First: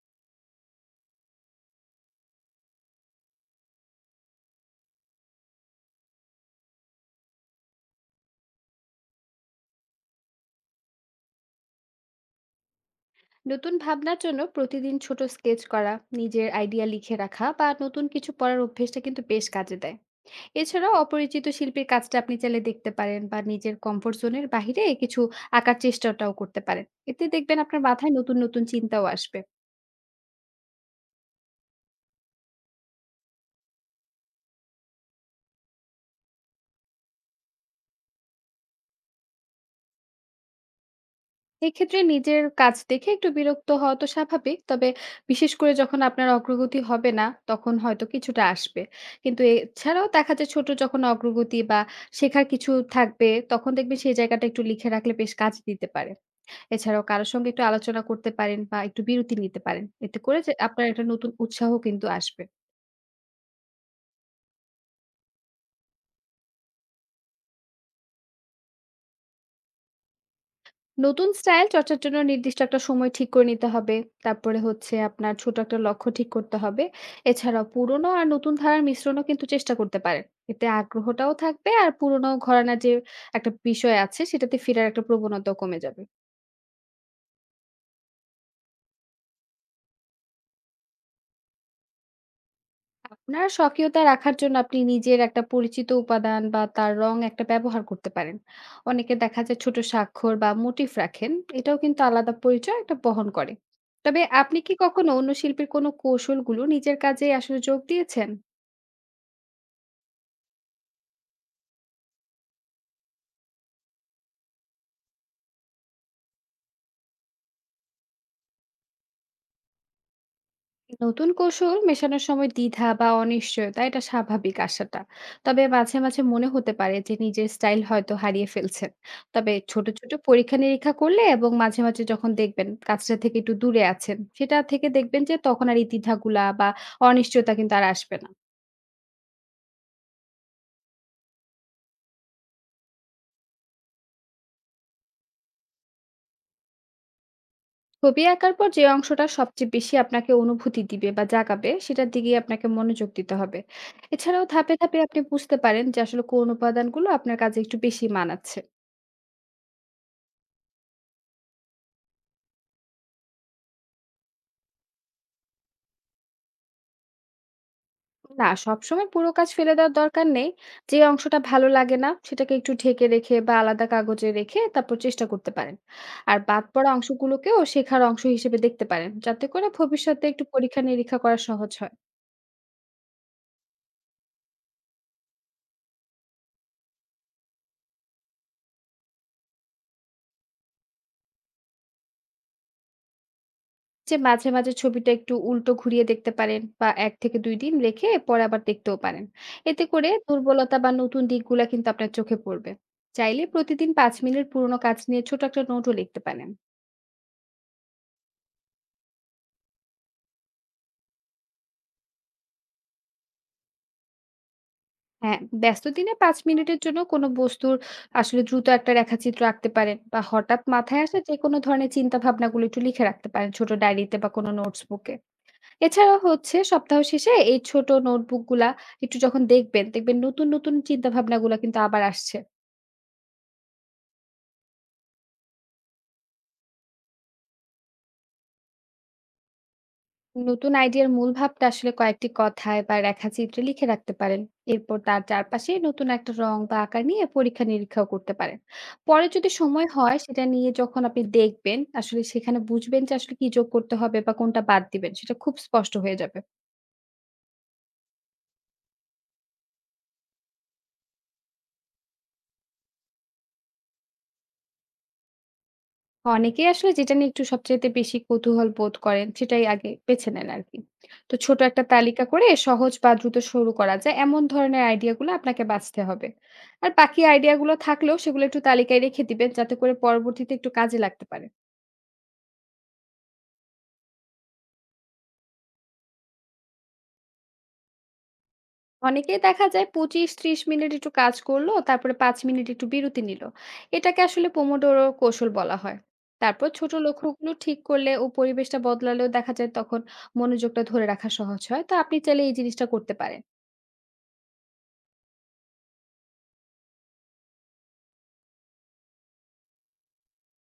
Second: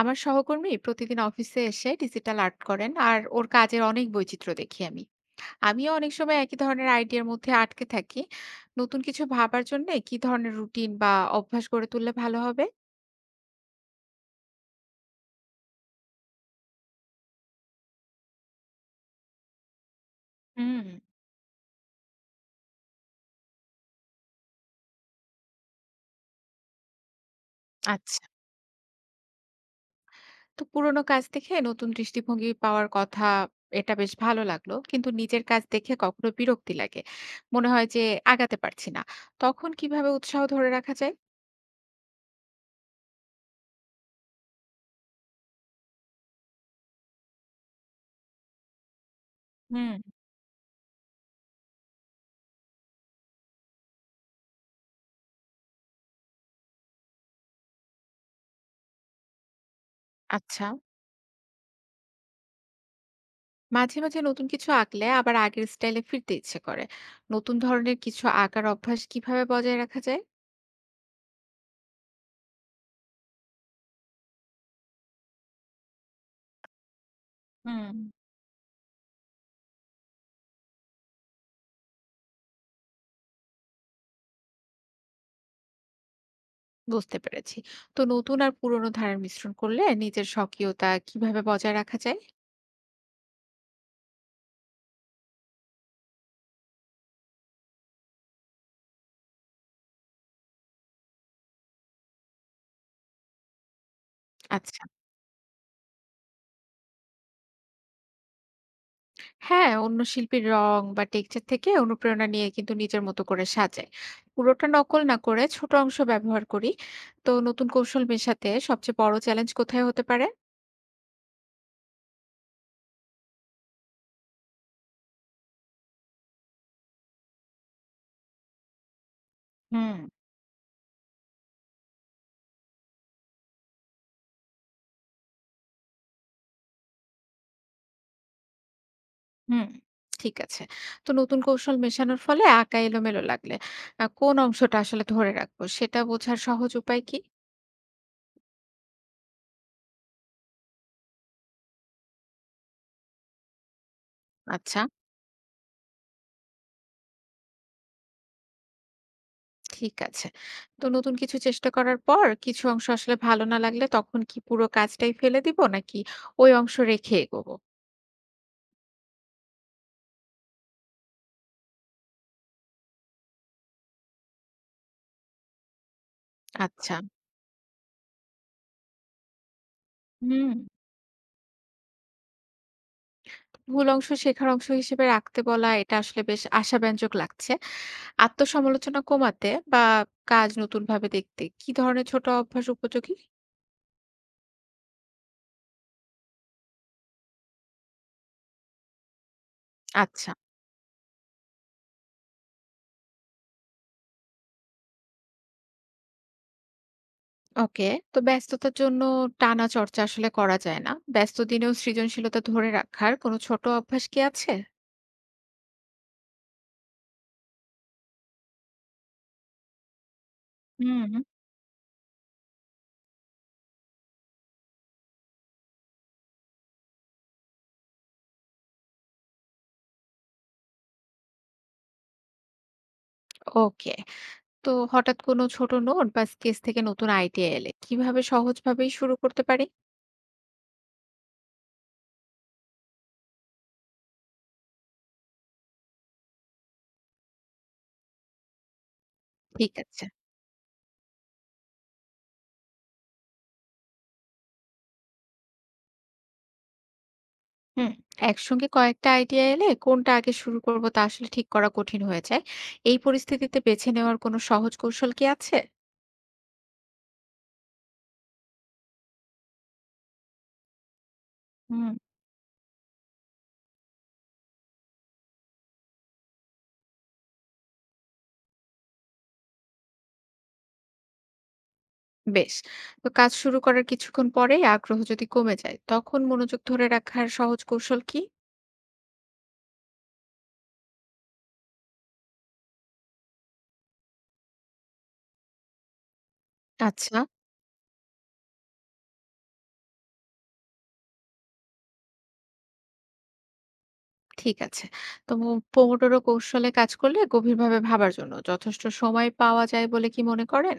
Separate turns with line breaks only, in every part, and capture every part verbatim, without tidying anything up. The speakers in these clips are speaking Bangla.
আমার সহকর্মী প্রতিদিন অফিসে এসে ডিজিটাল আর্ট করেন আর ওর কাজের অনেক বৈচিত্র্য দেখি আমি। আমিও অনেক সময় একই ধরনের আইডিয়ার মধ্যে আটকে থাকি। নতুন কিছু ভাবার জন্য কি ধরনের রুটিন বা অভ্যাস গড়ে তুললে ভালো হবে?
নতুন ভাবনার জন্য প্রতিদিন ছোট স্কেচ করা, নিজের আইডিয়া লিখে রাখা বা নতুন কিছু পড়ার অভ্যেসটা কিন্তু বেশ কাজে দেয়।
হুম।
এছাড়াও অপরিচিত শিল্পীর কাজটা আপনি চাইলে দেখতে পারেন বা নিজের কমফোর্ট জোনের বাহিরে কিছু আঁকার চেষ্টাটাও করতে পারেন। এতে দেখবেন আপনার মাথায়
আচ্ছা,
নতুন নতুন চিন্তাও আসবে।
তো পুরোনো কাজ দেখে নতুন দৃষ্টিভঙ্গি পাওয়ার কথা এটা বেশ ভালো লাগলো, কিন্তু নিজের কাজ দেখে কখনো বিরক্তি লাগে, মনে হয় যে আগাতে পারছি না। তখন কিভাবে উৎসাহ ধরে রাখা যায়?
এক্ষেত্রে নিজের কাজ দেখে একটু বিরক্ত হওয়া তো স্বাভাবিক। তবে বিশেষ করে যখন আপনার অগ্রগতি হবে না, তখন হয়তো কিছুটা আসবে। কিন্তু
হুম।
এছাড়াও দেখা যায় ছোট যখন অগ্রগতি বা শেখার কিছু থাকবে, তখন দেখবেন সেই জায়গাটা একটু লিখে রাখলে বেশ কাজে দিতে পারে। এছাড়াও কারো সঙ্গে একটু আলোচনা করতে পারেন বা একটু বিরতি নিতে পারেন। এতে করে যে
আচ্ছা,
আপনার একটা নতুন উৎসাহ কিন্তু আসবে।
মাঝে, মাঝে নতুন কিছু আঁকলে আবার আগের স্টাইলে ফিরতে ইচ্ছে করে। নতুন ধরনের কিছু আঁকার অভ্যাস কিভাবে বজায় রাখা যায়?
নতুন স্টাইল চর্চার জন্য নির্দিষ্ট একটা সময় ঠিক করে নিতে হবে। তারপরে হচ্ছে আপনার ছোট একটা লক্ষ্য ঠিক করতে হবে। এছাড়াও
হুম।
পুরোনো আর নতুন ধারার মিশ্রণও কিন্তু চেষ্টা করতে পারেন। এতে আগ্রহটাও থাকবে আর পুরোনো ঘরানার যে একটা বিষয় আছে সেটাতে ফেরার একটা প্রবণতাও কমে যাবে।
বুঝতে পেরেছি। তো নতুন আর পুরোনো ধারার মিশ্রণ করলে নিজের স্বকীয়তা কিভাবে বজায় রাখা যায়?
আপনার স্বকীয়তা রাখার জন্য আপনি নিজের একটা পরিচিত উপাদান বা তার রং একটা ব্যবহার করতে পারেন। অনেকে দেখা যায় ছোট স্বাক্ষর বা মোটিফ রাখেন। এটাও কিন্তু আলাদা পরিচয় একটা বহন করে। তবে আপনি কি
আচ্ছা।
কখনো অন্য শিল্পীর কোনো কৌশলগুলো নিজের কাজে আসলে যোগ দিয়েছেন?
হ্যাঁ, অন্য শিল্পীর রং বা টেক্সচার থেকে অনুপ্রেরণা নিয়ে কিন্তু নিজের মতো করে সাজাই। পুরোটা নকল না করে ছোট অংশ ব্যবহার করি। তো নতুন কৌশল মেশাতে সবচেয়ে বড় চ্যালেঞ্জ কোথায় হতে পারে?
নতুন কৌশল মেশানোর সময় দ্বিধা বা অনিশ্চয়তা এটা স্বাভাবিক আশাটা। তবে মাঝে মাঝে মনে হতে পারে যে নিজের স্টাইল হয়তো হারিয়ে ফেলছেন। তবে ছোট
হুম।
ছোট পরীক্ষা নিরীক্ষা করলে এবং মাঝে মাঝে যখন দেখবেন কাজটা থেকে একটু দূরে আছেন সেটা থেকে দেখবেন যে তখন আর এই দ্বিধাগুলা বা অনিশ্চয়তা কিন্তু আর আসবে না।
হুম, ঠিক আছে। তো নতুন কৌশল মেশানোর ফলে আঁকা এলোমেলো লাগলে আ কোন অংশটা আসলে ধরে রাখবো সেটা বোঝার সহজ উপায় কি?
ছবি আঁকার পর যে অংশটা সবচেয়ে বেশি আপনাকে অনুভূতি দিবে বা জাগাবে সেটার দিকেই আপনাকে মনোযোগ দিতে হবে। এছাড়াও ধাপে
আচ্ছা,
ধাপে আপনি বুঝতে পারেন যে আসলে কোন উপাদানগুলো আপনার কাছে একটু বেশি মানাচ্ছে।
ঠিক আছে। তো নতুন কিছু চেষ্টা করার পর কিছু অংশ আসলে ভালো না লাগলে তখন কি পুরো কাজটাই ফেলে দিব নাকি ওই অংশ রেখে এগোবো?
না, সবসময় পুরো কাজ ফেলে দেওয়ার দরকার নেই। যে অংশটা ভালো লাগে না সেটাকে একটু ঢেকে রেখে বা আলাদা কাগজে রেখে তারপর চেষ্টা করতে পারেন। আর বাদ পড়া
আচ্ছা,
অংশগুলোকেও শেখার অংশ হিসেবে দেখতে পারেন যাতে করে ভবিষ্যতে একটু
হুম।
পরীক্ষা নিরীক্ষা করা সহজ হয়।
ভুল অংশ শেখার অংশ হিসেবে রাখতে বলা এটা আসলে বেশ আশাব্যঞ্জক লাগছে। আত্মসমালোচনা কমাতে বা কাজ নতুনভাবে দেখতে কি ধরনের ছোট অভ্যাস উপযোগী?
যে মাঝে মাঝে ছবিটা একটু উল্টো ঘুরিয়ে দেখতে পারেন বা এক থেকে দুই দিন রেখে পরে আবার দেখতেও পারেন। এতে করে
আচ্ছা।
দুর্বলতা বা নতুন দিকগুলা কিন্তু আপনার চোখে পড়বে। চাইলে প্রতিদিন পাঁচ মিনিট পুরোনো কাজ নিয়ে ছোট একটা নোটও লিখতে পারেন।
ওকে। তো ব্যস্ততার জন্য টানা চর্চা আসলে করা যায় না। ব্যস্ত দিনেও সৃজনশীলতা ধরে রাখার কোনো ছোট অভ্যাস কি আছে?
হ্যাঁ, ব্যস্ত দিনে পাঁচ মিনিটের জন্য কোনো বস্তুর আসলে দ্রুত একটা রেখাচিত্র আঁকতে পারেন বা হঠাৎ মাথায়
হুম।
আসা যেকোনো ধরনের চিন্তা ভাবনাগুলো একটু লিখে রাখতে পারেন ছোট ডায়েরিতে বা কোনো নোটস বুকে। এছাড়াও হচ্ছে সপ্তাহ শেষে এই ছোট নোটবুক গুলা একটু যখন দেখবেন, দেখবেন নতুন, নতুন চিন্তা ভাবনাগুলা কিন্তু আবার আসছে।
ওকে। তো হঠাৎ কোনো ছোট নোট বা স্কেচ থেকে নতুন আইডিয়া এলে কিভাবে সহজভাবেই শুরু করতে পারি?
নতুন আইডিয়ার মূল ভাবটা আসলে কয়েকটি কথায় বা রেখাচিত্রে লিখে রাখতে পারেন। এরপর তার চারপাশে নতুন একটা রং বা আকার নিয়ে পরীক্ষা নিরীক্ষাও করতে পারেন। পরে যদি
ঠিক
সময়
আছে।
হয় সেটা নিয়ে যখন আপনি দেখবেন আসলে সেখানে বুঝবেন যে আসলে কি যোগ করতে হবে বা কোনটা বাদ দিবেন সেটা খুব স্পষ্ট হয়ে যাবে।
হুম। একসঙ্গে কয়েকটা আইডিয়া এলে কোনটা আগে শুরু করব তা আসলে ঠিক করা কঠিন হয়ে যায়। এই পরিস্থিতিতে বেছে নেওয়ার কোনো সহজ কৌশল কি আছে?
অনেকেই আসলে যেটা নিয়ে একটু সবচাইতে বেশি কৌতূহল বোধ করেন সেটাই আগে বেছে নেন আর কি। তো ছোট একটা
হুম।
তালিকা করে সহজ বা দ্রুত শুরু করা যায় এমন ধরনের আইডিয়াগুলো আপনাকে বাছতে হবে। আর বাকি আইডিয়াগুলো থাকলেও সেগুলো একটু তালিকায় রেখে দিবেন যাতে করে পরবর্তীতে একটু কাজে লাগতে পারে।
বেশ। তো কাজ শুরু করার কিছুক্ষণ পরেই আগ্রহ যদি কমে যায়, তখন মনোযোগ ধরে রাখার সহজ কৌশল কি?
অনেকেই দেখা যায় পঁচিশ থেকে ত্রিশ মিনিট একটু কাজ করলো, তারপরে পাঁচ মিনিট একটু বিরতি নিলো। এটাকে আসলে পোমোডোরো কৌশল বলা হয়। তারপর ছোট
আচ্ছা,
লক্ষ্যগুলো ঠিক করলে ও পরিবেশটা বদলালেও দেখা যায় তখন মনোযোগটা ধরে রাখা সহজ হয়। তো আপনি চাইলে এই জিনিসটা করতে পারেন।
ঠিক আছে। তো পোমোডোরো কৌশলে কাজ করলে গভীরভাবে ভাবার জন্য যথেষ্ট সময় পাওয়া যায় বলে কি মনে করেন?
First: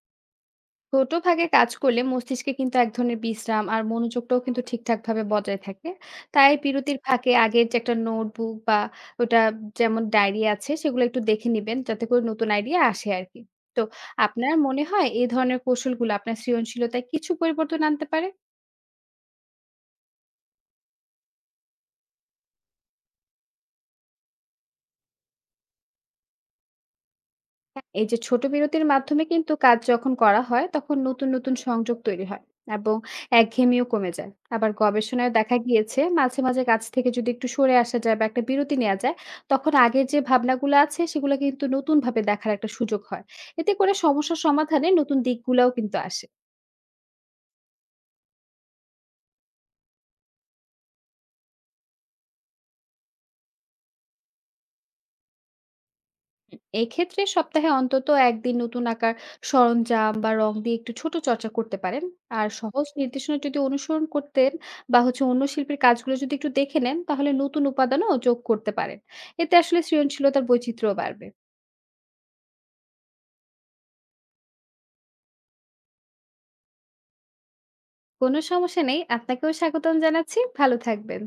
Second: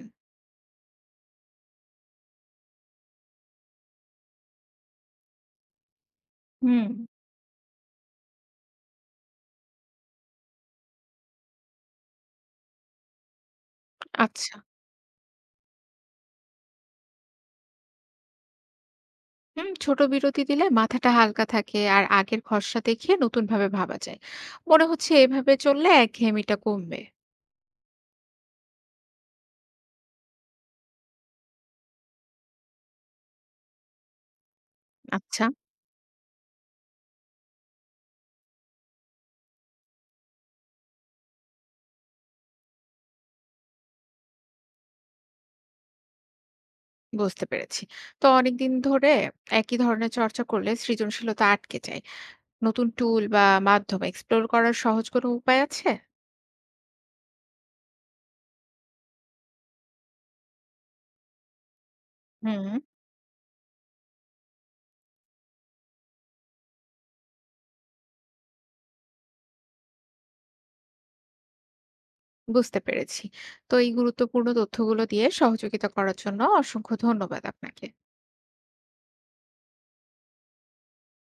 ছোট ভাগে কাজ করলে মস্তিষ্কে কিন্তু এক ধরনের বিশ্রাম আর মনোযোগটাও কিন্তু ঠিকঠাক ভাবে বজায় থাকে। তাই
হুম।
বিরতির ফাঁকে আগের যে একটা নোটবুক বা ওটা, যেমন ডায়েরি আছে সেগুলো একটু দেখে নিবেন যাতে করে নতুন আইডিয়া আসে আর কি। তো
আচ্ছা।
আপনার মনে হয় এই ধরনের কৌশলগুলো আপনার সৃজনশীলতায় কিছু পরিবর্তন আনতে পারে?
হুম, ছোট বিরতি দিলে মাথাটা হালকা থাকে আর আগের খসড়া দেখিয়ে নতুনভাবে ভাবা যায়। মনে হচ্ছে এভাবে চললে একঘেয়েমিটা কমবে।
এই যে ছোট বিরতির মাধ্যমে কিন্তু কাজ যখন করা হয় তখন নতুন নতুন সংযোগ তৈরি হয় এবং একঘেয়েমিও কমে যায়। আবার গবেষণায়
আচ্ছা,
দেখা গিয়েছে মাঝে মাঝে কাজ থেকে যদি একটু সরে আসা যায় বা একটা বিরতি নেওয়া যায় তখন আগের যে ভাবনাগুলো আছে সেগুলো কিন্তু নতুন ভাবে দেখার একটা সুযোগ হয়। এতে করে সমস্যার সমাধানে নতুন দিকগুলোও কিন্তু আসে।
বুঝতে পেরেছি। তো অনেকদিন ধরে একই ধরনের চর্চা করলে সৃজনশীলতা আটকে যায়। নতুন টুল বা মাধ্যম এক্সপ্লোর করার সহজ কোনো উপায় আছে?
এক্ষেত্রে সপ্তাহে অন্তত একদিন নতুন আঁকার সরঞ্জাম বা রং দিয়ে একটু ছোট চর্চা করতে পারেন। আর
হুম।
সহজ নির্দেশনা যদি অনুসরণ করতেন বা হচ্ছে অন্য শিল্পীর কাজগুলো যদি একটু দেখে নেন তাহলে নতুন উপাদানও যোগ করতে পারেন। এতে আসলে সৃজনশীলতার বৈচিত্র্য বাড়বে।
বুঝতে পেরেছি। তো এই গুরুত্বপূর্ণ তথ্যগুলো দিয়ে সহযোগিতা করার জন্য অসংখ্য ধন্যবাদ আপনাকে।
কোনো সমস্যা নেই, আপনাকেও স্বাগতম জানাচ্ছি, ভালো থাকবেন।